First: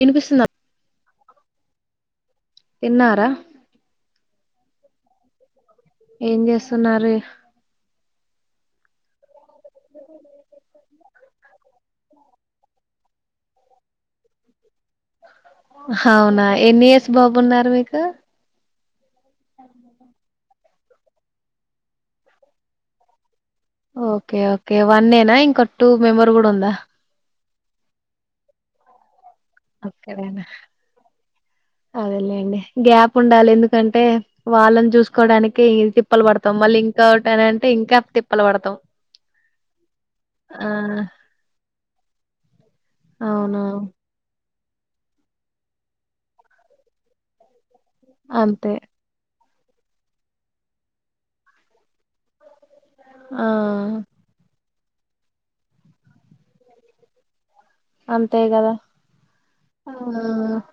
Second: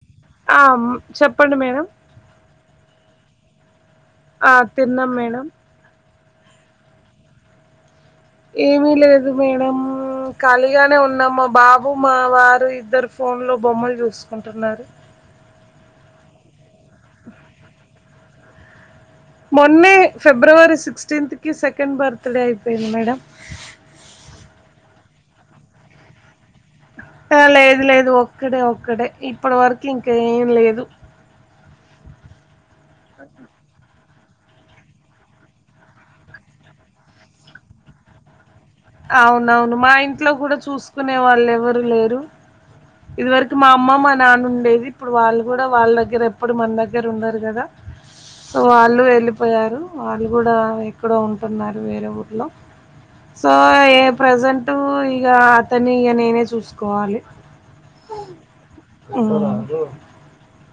వినిపిస్తుందా ఆ! హ్మ్. చెప్పండి మేడం తిన్నారా ఆ తిన్నాం మేడం ఏం చేస్తున్నారు ఏమీ లేదు మేడం ఖాళీగానే ఉన్నాం మా బాబు మా వారు ఇద్దరు ఫోన్ లో బొమ్మలు చూసుకుంటున్నారు అవునా ఎన్నియర్స్ బాబున్నారు మీకు మొన్నె ఫి ఫిబ్రవరి సిక్స్టీన్త్ కి సెకండ్ బర్త్డే అయిపోయింది మేడం ఓకే ఓకే వన్నేనా ఇంకా టూ మెంబర్ కూడా ఉందా లేదు లేదు ఒక్కడే ఒక్కడే ఇప్పటి వరకు ఒక్కడేనా ఇంకేమి లేదు అదేలేండి గ్యాప్ ఉండాలి ఎందుకంటే వాళ్ళని చూసుకోవడానికి తిప్పలు పడతాం మళ్ళీ ఇంకా ఒకటని అంటే ఇంకా తిప్పలు పడతాం అవునవును మా ఇంట్లో కూడా ఆ చూసుకునే వాళ్ళు ఎవరు లేరు ఇది వరకు అవును మా అమ్మ మా నాన్న ఉండే ఇప్పుడు వాళ్ళు కూడా వాళ్ళ దగ్గర ఎప్పుడు మన దగ్గర ఉండరు కదా ఆ అంతే వాళ్లు వీళ్లు పోయారు వాళ్ళు కూడా ఎక్కడో ఉంటున్నారు వేరే ఊర్లో ఆ సో ఏ ప్రెజెంట్ అటు ఇగ అతన్ని ఇక నేనే చూసుకోవాలి అంతే గదా ఆ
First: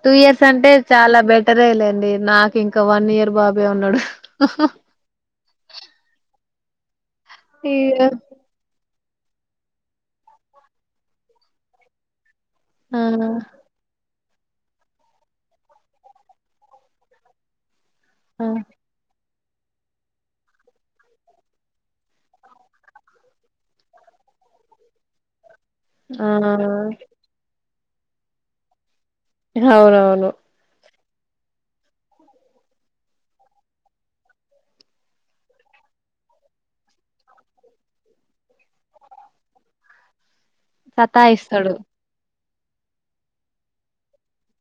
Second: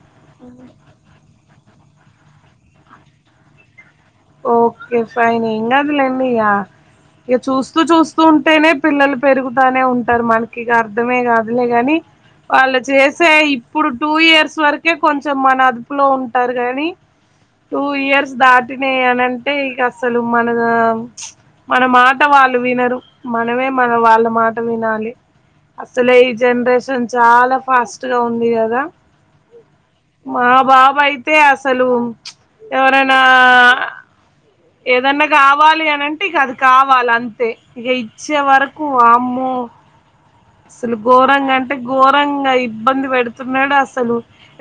టూ ఇయర్స్ అంటే చాలా బెస్ట్ సరేలేండి నాకు ఇంకా వన్ ఇయర్ బాబే ఉన్నాడు ఓకే ఫైన్ ఏం కాదులేండి ఇగ ఇక చూస్తూ ఇగ చూస్తూ ఉంటేనే పిల్లలు పెరుగుతానే ఉంటారు మనకి ఇక అర్ధమే కాదులే గాని వాళ్ళు ఆ చేసే ఇప్పుడు టూ ఇయర్స్ వరకే కొంచెం మన అదుపులో ఉంటారు గానీ టూ ఇయర్స్ ఆ దాటి ఏనంటే ఇక అసలు మన మన మాట వాళ్ళు వినరు మనమే మన వాళ్ళ మాట వినాలి అసలే ఆ ఈ జనరేషన్ చాలా ఫాస్ట్ లో ఉంది కదా అవునవును మా బాబయి తే అసలు ఇచ్ ఎవరనా ఏదన్నా కావాలి అనింటే ఇక అది కావాలి అంతే ఇక ఇచ్చే వరకు వామ్మో అసలు ఘోరంగా సతాయిస్తడు అంటే ఘోరంగా ఇబ్బంది పెడుతున్నాడు అసలు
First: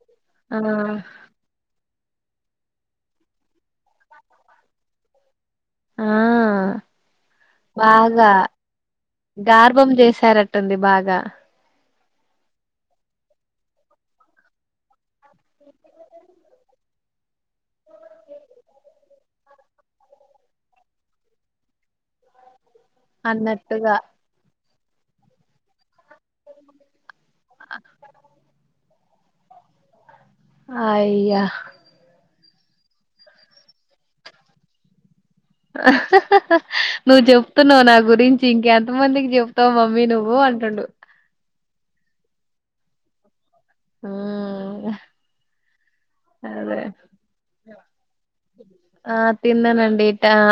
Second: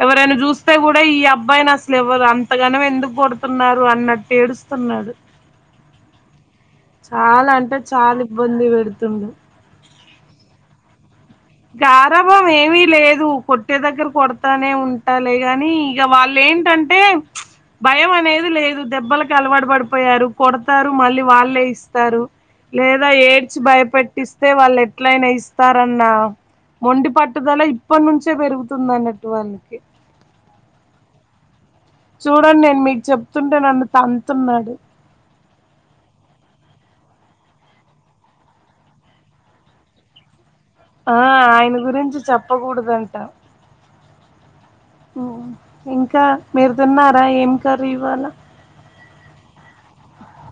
ఎవరైనా ఆ చూస్తే కూడా ఈ అబ్బాయిని అలు అంతగానం ఎందుకు పడుతున్నారు అన్నట్టు ఏడుస్తున్నాడు ఆ చాలా అంటే చాలా బాగా ఇబ్బంది పెడుతుండు గార్భం చేశారటటుంది బాగా గ ఆరభం ఏమి లేదు కొట్టే దగ్గర కొడతానే ఉంటాలి గాని ఇక వాళ్ళు ఏంటంటే భయం అనేది లేదు దెబ్బలలకు అలవాటు పడిపోయారు కొడతారు మళ్ళీ వాళ్ళే ఇస్తారు లేదా ఏడ్చి అన్నట్టుగా భయపెట్టిస్తే వాళ్ళు ఎ ఎట్లయినా ఇస్తారన్న మొండి పట్టుదల ఇప్పటి నుంచే పెరుగుతుంది వస్తుందన్నట్టు వాళ్ళకి అయ్యా చూడండి నేను మీకు చెప్తుంటే నన్ను తంతునాడు నువ్వు చెప్తున్నావు నా గురించి ఇంకెంత మందికి చెప్తావు మమ్మీ నువ్వు అంటే ఆ ఆయన గురించి చెప్పకూడదు అంటా ఉమ్ ఇంకా మీరు తిన్నారా ఏం కర్రీ ఇవాళ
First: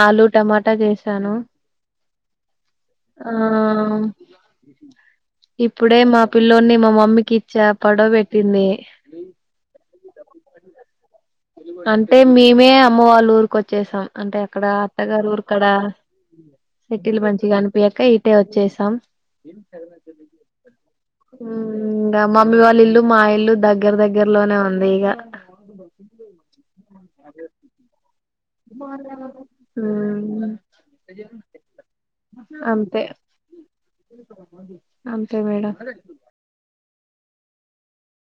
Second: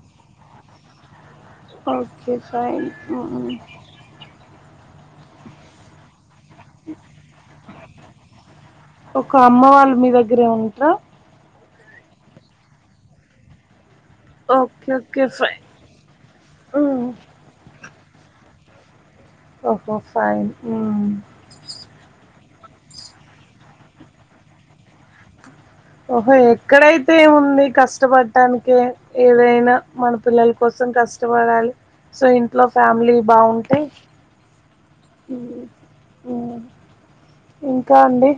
ఆలుూ టమాటా చేసాను ఓకే ఫైన్ ఆ ఉమ్ ఇప్పుడే మా పిల్లోని మా మమ్మీకి ఇచ్చా ఫోటో పెటింది ఒక అమ్మ వాళ్ళు మీ దగ్గరే ఉంట అంటే మేమే అమ్మ వాళ్ళ ఊరికు వచ్చేసాం అంటే అక్కడ ఓకే ఓకే అత్తగారు ఫైన్ ఊరుక్కడ ఉమ్, సెటిలు మంచిగా అనిపి [inaudible] ఇటే వచ్చేసాం ఓహో ఫైన్ ఉమ్. ఉమ్ గమ మమ్మి వాళ్ళ ఇల్లు మా ఇల్లు దగ్గర దగ్గరలోనే ఉంది ఇక ఓహో ఎక్కడైతే ఏముంది కష్టపడి చట్టటానికి ఏదైనా మన ఉమ్ పిల్లల కోసం కష్టపడాలి సో ఇంట్లో అంతే ఫ్యామిలీ బాగుంటాయి అంతే మేడం ఓ ఇంకా అండి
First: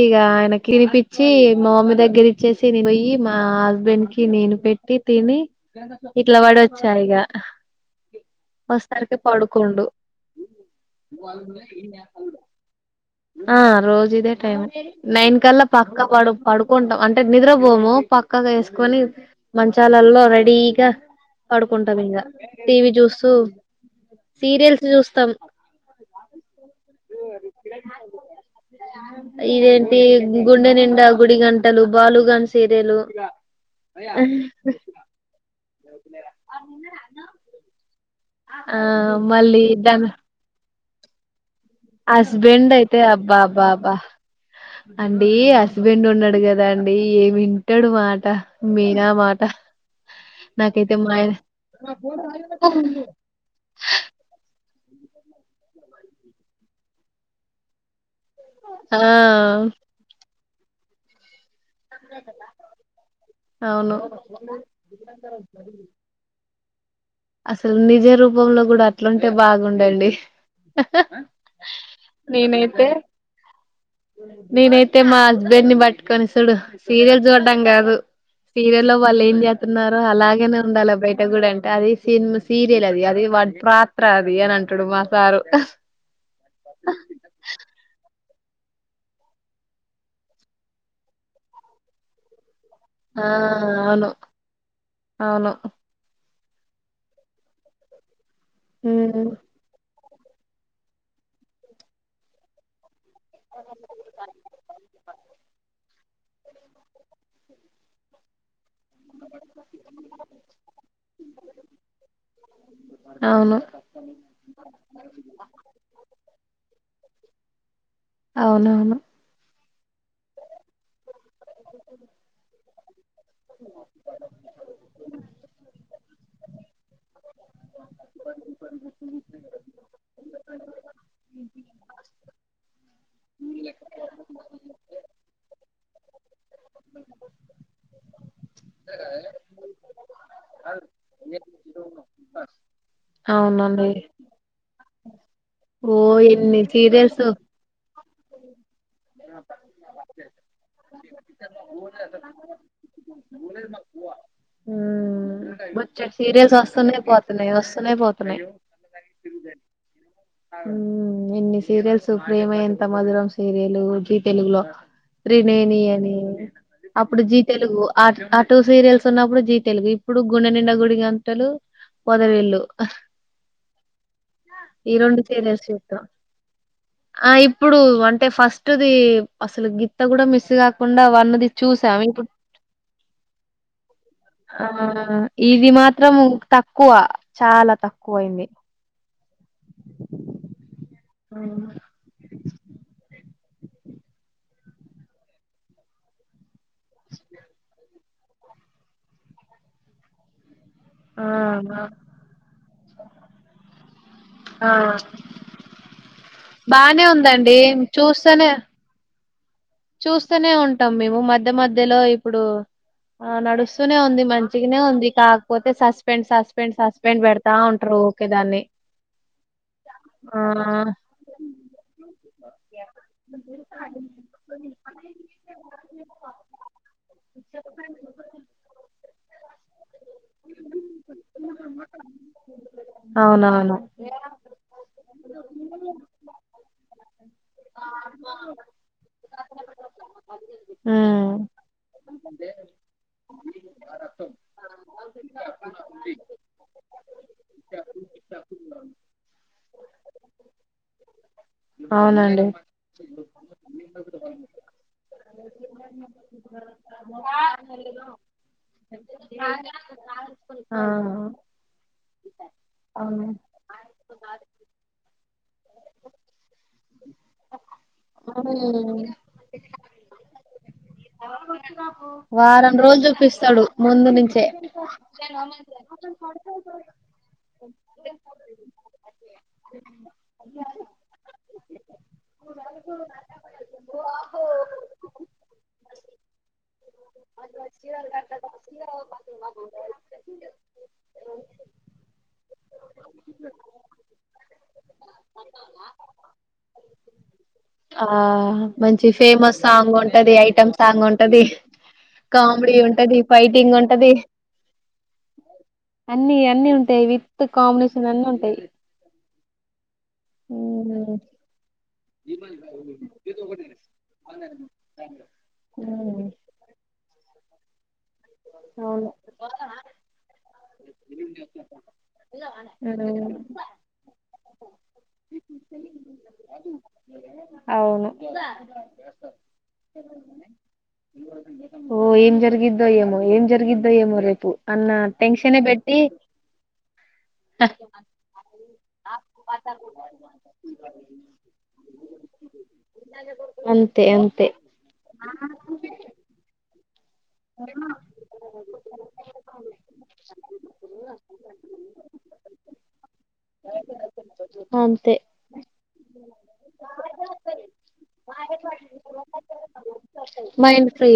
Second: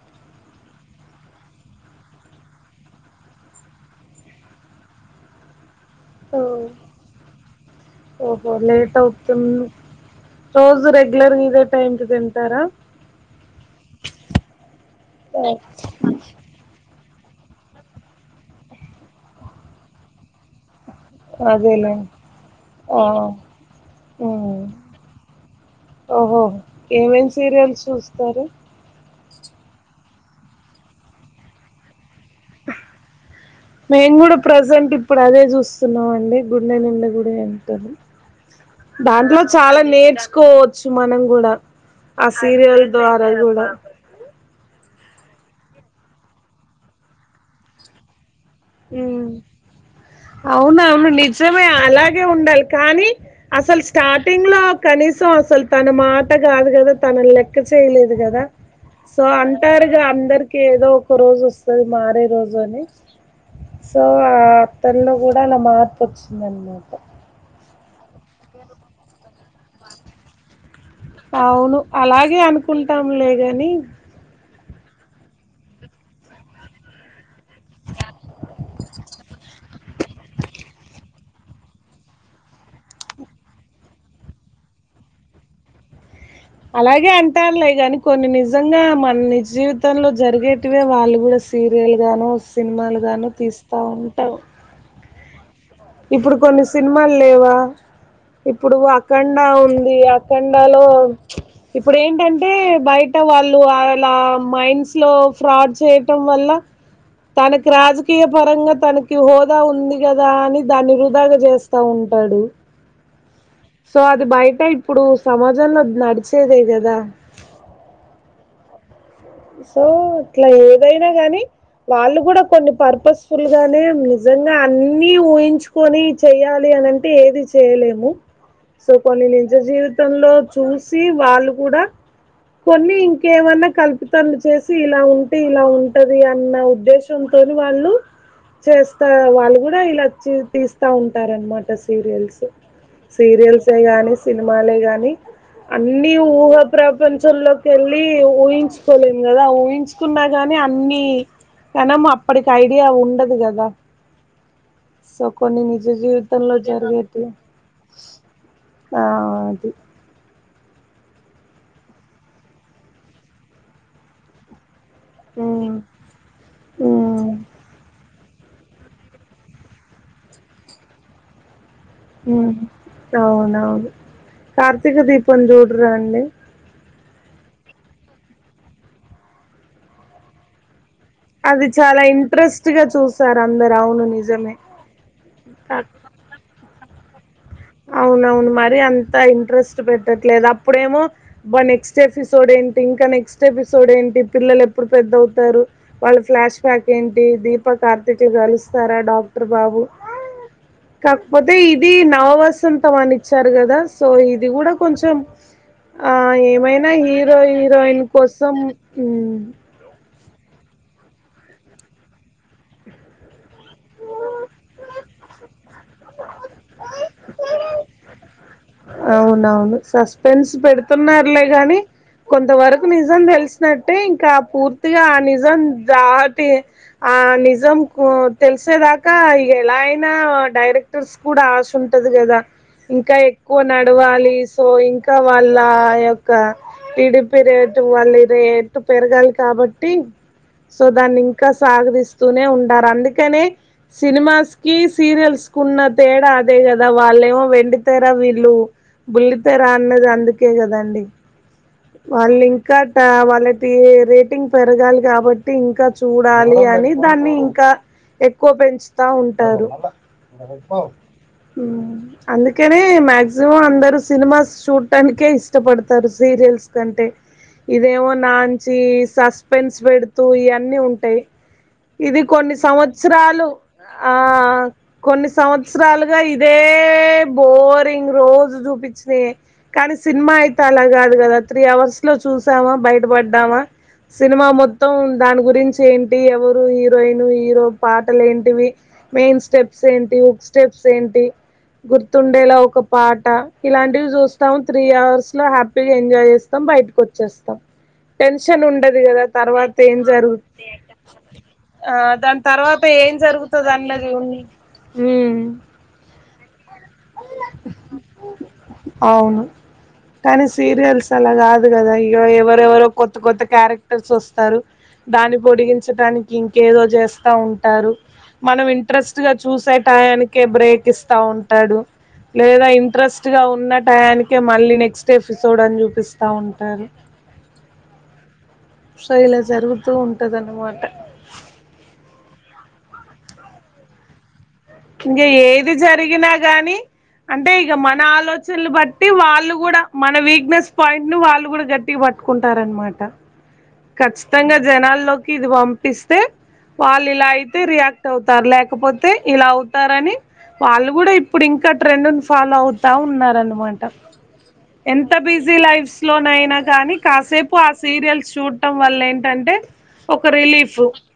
ఇగ ఆయనకి తినిపిచ్చి మా మమ్మీ దగ్గరి ఇచ్చేసి పోయి మా హస్బెండ్ కి నేను పెట్టి తిని ఇట్ల ఓ, వాడి వచ్చా ఇక ఓహో లేట్ వస్తరికి అవుతుంది పడుకుండు రోజు రెగ్యులర్గా ఇదే టైంకి తింటారా ఆ రోజిదే టైం నైన్ ఓహ్! కల్లా పక్క పడు టాం అంటే నిద్రపోము పక్కలు వేసుకొని మంచాలల్లో రెడీగా పడుకుంటాం అదేలేండి ఇంగా టీవీ ఆ చూస్తూ హ్మ్ సీరియల్స్ చూస్తాం ఓహోహో ఏమేమి సీరియల్స్ చూస్తారు ఇదేంటి గుండెనిండా గుడి గంటలు బాలుగాన్ సీరియలు సున్నామ్ అండి గుండెనిండా గుడి గంటలు ఆ దాంట్లో మళ్ళీ చాలా దాని నేర్చుకో చు మనం కూడా ఆ హస్బెండ్ సీరియల్ అయితే ద్వారా అబ్బా కూడా బ్బా బ్బా అండి హస్బెండ్ ఉన్నాడు కదా అండి ఏమి వింటాడు మాట మీనా మాట నాకైతే అవునవును మా ఆయన నిజమే అలాగే ఉండాలి కానీ అసలు స్టార్టింగ్ లో కనీసం అసలు తన మాట కాదు కదా తనన్ లెక్క చేయలేదు కదా ఆ సో అంటారుగా అందరు ఏదో ఒక రోజు అది మారే రోజు అని సో అవును ఆ అతనలో కూడా అలా మార్పు వచ్చింది ధన్యవాద అసలు నిజ రూపంలో కూడా అట్లుంటే బాగుండండి అవును అలాగే అనుకుంటాంలేగాని నేనైతే మా హస్బెండ్ని బట్టుకొని చూడు సీరియల్ చూడ్డం కాదు సీరియలో వాళ్ళు ఏం చే చెతున్నారు అలాగేనే ఉండాలా బయట కూడా అంటే అది సిని సీరియల్ అది అది పాత్ర అది అని అంటాడు మా సారు అలాగే అంటారులే కానీ కొన్ని నిజంగా మన జీవితంలో జరిగేటివే వాళ్ళు కూడా సీరియల్ గాను ఆ సినిమాలుగాను తీస్తూ అవును ఉంటావు అవును ఇప్పుడు కొన్ని సినిమాలు లేవా ఇప్పుడు ఉమ్, అఖండ ఉంది అఖండాలో ఇప్పుడు ఏంటంటే బయ టే వాళ్ళు అళ మైండ్స్ లో ఫ్రాడ్ చేయటం వల్ల తనకి రాజకీయ పరంగా తనకి హోదా ఉంది కదా అని దాన్ని వృధాగా చేస్తా ఉంటాడు అవును సో అది బయట ఇప్పుడు సమాజంలో నడిచేదే కదా అవునవును. సో ఇట్లా ఏదైనా గాని వాళ్ళు కూడా కొన్ని పర్పస్ ఫుల్ గానే నిజంగా అన్ని ఊహించుకొని చేయాలి. అని అంటే ఏది చేయలేము. సో కొన్ని నిజ జీవితంలో చూసి వాళ్ళు కూడా కొన్ని ఇంకేమన్నా కల్పి వచ్చేసి ఇలా ఉంటే ఇలా ఉంటది అన్న ఉద్దేశంతోని వాళ్ళు చేస్తా వాళ్ళు కూడా ఇలాచ్చి తీస్తా ఉంటారు. అనమాట సీరియల్స్ సీరియల్సే అవునండి కానీ సినిమాలే గానీ ఓ అన్నీ ఊహా ఎన్ని సీరియల్స్ ప్రపంచంలోకెళ్ళి కోలేం కదా ఊహించుకున్నా గాని అన్ని కనం అప్పటికి ఐడియా ఉండదు. కదా సో కొన్ని నిజ బొచ్చడు జీవితంలో సీరియల్స్ వస్తున్నాయి జరిగేటీవీ పోతున్నాయి వస్తున్నాయి పోతున్నాయి ఆ అది ఉమ్ ఎన్ని సీరియల్స్ ప్రేమ ఎంత మధురం సీరియల్ లు జి తెలుగులో ఉమ్ త్రినేని అని అప్పుడు ఉమ్ G Telugu at at two serials ఉన్నప్పుడు జీ తెలుగు ఇప్పుడు గుండె నిండ గుడి గంటలు ఉమ్ పొదరిల్లు అవునవును ఈ కార్తీక రెండు దీపం సీరియల్స్ చూడరా చూస్తాం అండి. ఆ ఇప్పుడు అంటే ఫస్ట్ ఫస్ట్ ది అసలు గింత గూడా మీస్ గాక్ తప్పకుండా వన్ ది అది చూసాం చాలా ఇప్పుడు ఇంట్రెస్ట్ గా చూసారు అందరు అవును నిజమే ఆ ఇది మాత్రం క్కువా చాలా తక్కువైయింది. అవునవును మరి అంత ఇంట్రెస్ట్ పెట్టట్లేదు. అప్పుడేమో అబ్బా నెక్స్ట్ ఎఫిసోడ్ ఏంటి? ఇంకా నెక్స్ట్ నక్స్ట్ ఎపిసోడ్ ఏంటి పిల్లలు ఎప్పుడు పెద్దవుతారు. వాళ్ళ ఫ్లాష్ బ్యాక్ ఏంటి దీపా కార్తీకులు కలుస్తారా? డాక్టర్ బాబు ఆ కాకపోతే ఇది నవ వస్ సంతం అని ఇచ్చారు. కదా సో ఇది ఆ, ఆ. కూడా కొంచెం ఆ ఏమైనా బానే హీరో ఉందండి హీరోయిన్ చూస్తేనే కోసం ఉమ్ చూస్తూనే ఉంటాం. మేము మధ్య మధ్యలో ఇప్పుడు ఆ నడుస్తూనే ఉంది. మంచిగానే ఉంది కాకపోతే సస్పెండ్ సస్పెండ్ సస్పెండ్ పెడతా ఉంటరు. ఊకే దాన్ని అవునవును ఆ సస్పెన్స్ పెడుతున్నారులే గాని కొంతవరకు నిజం తెలిసినట్టే ఇంకా పూర్తిగా ఆ నిజం దాటి ఆ నిజం కు తెలిసేదాకా ఇగ ఎలైనా డైరెక్టర్స్ కూడా ఆశ ఉంటది కదా ఇంకా ఏక్ ఎక్కువ అవునవును నడవాలి సో ఇంకా వాళ్ళ ఆ యొక్క ఇడిపి రేట్ వాళ్ళ రేట్ ప్ పెరగాలి కాబట్టి సో ఉమ్ దాన్నింకా సాగ దిస్తూనే ఉంటారు. అందుకనే సినిమాస్ కి సీరియల్స్ కి వున్న తేడా అదే గదా వాళ్లేమో వెండితెర వీల్ ఊ బుల్లితేరా అన్నది. అందుకే కదండి వాళ్ళు అవునండి ఇంకా ట వాళ్ళ తీయ్ రేటింగ్ పెరగాలి కాబట్టి ఇంకా చూడాలి. అని దాన్ని ఇంకా ఎక్కువ పెంచుత ఉంటారు. ఆ అందుకే అవును అందరుూ సినిమాస్ చూడానికే ఇష్టపడతారు సీరియల్స్ కంటే ఇదేమో ఉమ్, పెడు ఇ ఉంటాయి ఇ కొ వారం సం రోజులు చూపిస్తాడు ముందు నుంచే కొ సం ఇే బ రోజు చూపించిన కానీ సినిమా అయితే అలా కాదు కదా త్రీ అవర్స్ లో చూసామా పడ్డామా సినిమా మొత్తం దాని గురించి ఏంటి ఎవరు హీరోయిన్ హీరో పాటలు ఏంటివి మెయిన్ స్టెప్స్ ఏంటి ఒక స్టెప్స్ ఏంటి గుర్తుండేలా ఒక పాట ఇలాంటివి చూస్తాం త్రీ అవర్స్ లో హ్యాపీగా ఎంజాయ్ చేస్తాం బయటకు వచ్చేస్తాం ఆ టెన్షన్ ఉండదు మంచి కదా ఫేమస్ తర్వాత సాంగ్ ఏం ఉంటది జరుగు ఐటమ్ సాంగ్ ఉంటది ఆ దాని కామెడీ తర్వాత ఏం ఉంటది జరుగుతది ఫైటింగ్ అందులో ఉంటది చూడని ఉమ్ అ అ ఉంట ాయి విత్ కాంబినేషన్ అన్నీ ఉంటాయి అవును కానీ సీరియల్స్ అలా కాదు కదా ఎవరెవరో కొత్త కొత్త క్యారెక్టర్స్ వస్తారు దాన్ని ఉమ్ పొడిగించడానికి ఇంకేదో చేస్తా ఉంటారు మనం అవును ఇంట్రెస్ట్ గా చూసే టాయానికే బ్రేక్ ఇస్తా ఉంట లేదా ఇంట్రెస్ట్ ఉమ్ గా ఉన్న టయానికే మళ్ళీ నెక్స్ట్ ఎపిసోడ్ అని చూపిస్తా ఉంటారు అవును సో ఇలా జరుగుతూ ఉంటది అన్నమాట జరిగాయమ ఏం జరిగద్దాయ ఏమో రేపు అన్న ఇంకా టెన్షనే ఏది పెట్టి జరిగినా గానీ అంటే ఇక మన ఆలోచనలు బట్టి టి వాళ్ళు కూడా మన వీక్నెస్ పాయింట్ ను వాళ్ళు కూడా గట్టిగా పట్టుకుంటారనమాట అంతే అంతే ఖచ్చితంగా జనాల్లోకి ఇది పంపిస్తే పల్ ఇలా అయితే రియాక్ట్ అవుతారు లేకపోతే ఇలా అ ని వాళ్ళు కూడా ఇప్పుడు ఇంకా ట్రెండ్ ఫాలో అవుతా ఉన్నారుారనమాట ఎంత అంతే బిజీ లైఫ్స్ లోనయినా కానీ కాసేపు ఆ సీరియల్స్ చూడటం వల్ల ఏంటంటే ఒక రిలీఫ్ మైండ్ ఫ్రీ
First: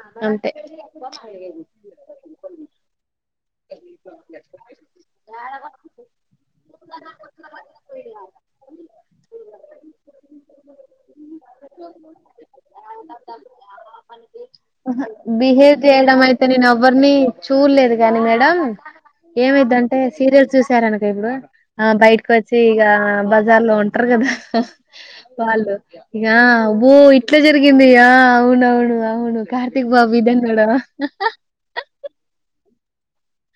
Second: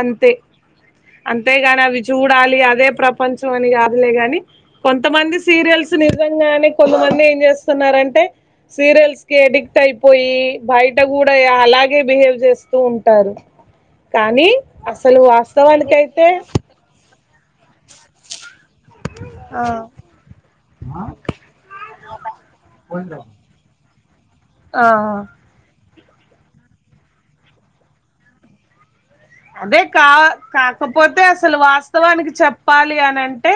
అంతే అంతేగాని అవి చూడాలి అదే ప్రపంచం అని కాదులే గాని కొంతమంది సీరియల్స్ నిజంగానే కొంతమంది ఏం చేస్తున్నారంటే సీరియల్స్ కి అడిక్ట్ అయిపోయి బయట కూడా అలాగే బిహేవ్ చేస్తూ ఉంటారు కానీ అసలు బిహేవ్ చేయడం వాస్తవానికైతే అయితే నేను ఎవరిని చూలేదు కాగానీ మేడం ఆ ఏమైదింటే సీరియల్ చూసి వచ్చనక ఇప్పుడు బయటకి వచ్చి ఇ బజార్ లో ంటారు కదా ఆ వాాల ఇక అబో ఇట్లా జరిగిందియా అవునవును వును అదే కార్తి కా కాకపోతే అసలు వాస్తవానికి చెప్ప పాలియనంటే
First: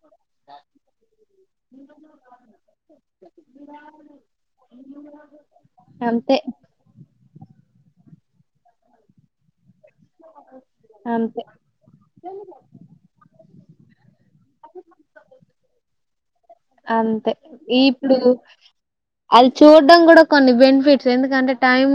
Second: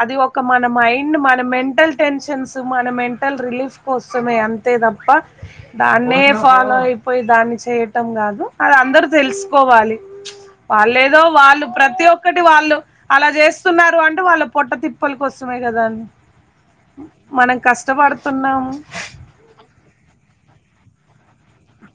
అది ఒక మన మైండ్ మన మెంటల్ టెన్షన్స్ మన మెంటల్ రిలీఫ్ కోసమే అంతే తప్ప దాన్నే అంతే ఫాలో అయి పోయి దాన్ని చేయటం కాదు అది అందరు తెలుసుకోవాలి వాళ్ళేదో అంతే వాళ్ళు ప్రతి ఒక్కటి వాళ్ళు అలా చేస్ స్తున్నారు అంటే వాళ్ళకు పొట్ట తిప్పల్ కోసమే కదా అండి అంతే మనం ఈ ఇప్పుడు కష్టపడుతున్నాము అల్ చూడు డం కూడా కొన్ని బెనిఫిట్స్ ఎందుకంటే టైం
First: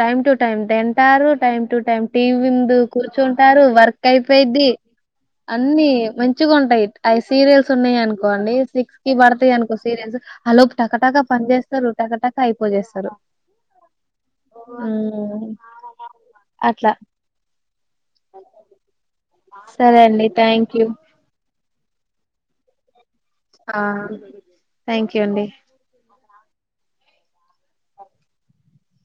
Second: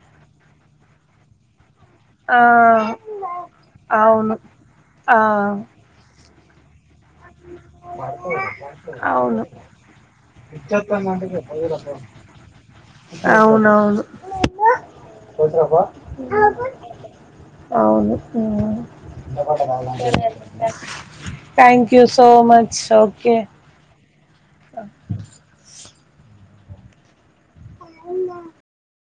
టైమ్ టు టైం తింటారు టైం టు టైమ్ టీవీ ఆ ముందు కూర్చుంటారు వర్క్ అవును అయిపోయిద్ది ఆ అన్ని మం ఇచ్చుకుంటాయిట్ అయి సీరియల్స్ ఉన్నాయి అనుకోండి సిక్స్ ఇవి అవును పడతాయి అనుకో సీరియల్స్ అ లోపు టకటాకా పని చేస్తారు టకటాక అయిపోజేస్తారు అవునవును ఉమ్ అట్లా అవును ఉ సరే అండి thank you thank you so much షౌట్ ఆ థ్యాంక్ యూ అండి ఉంద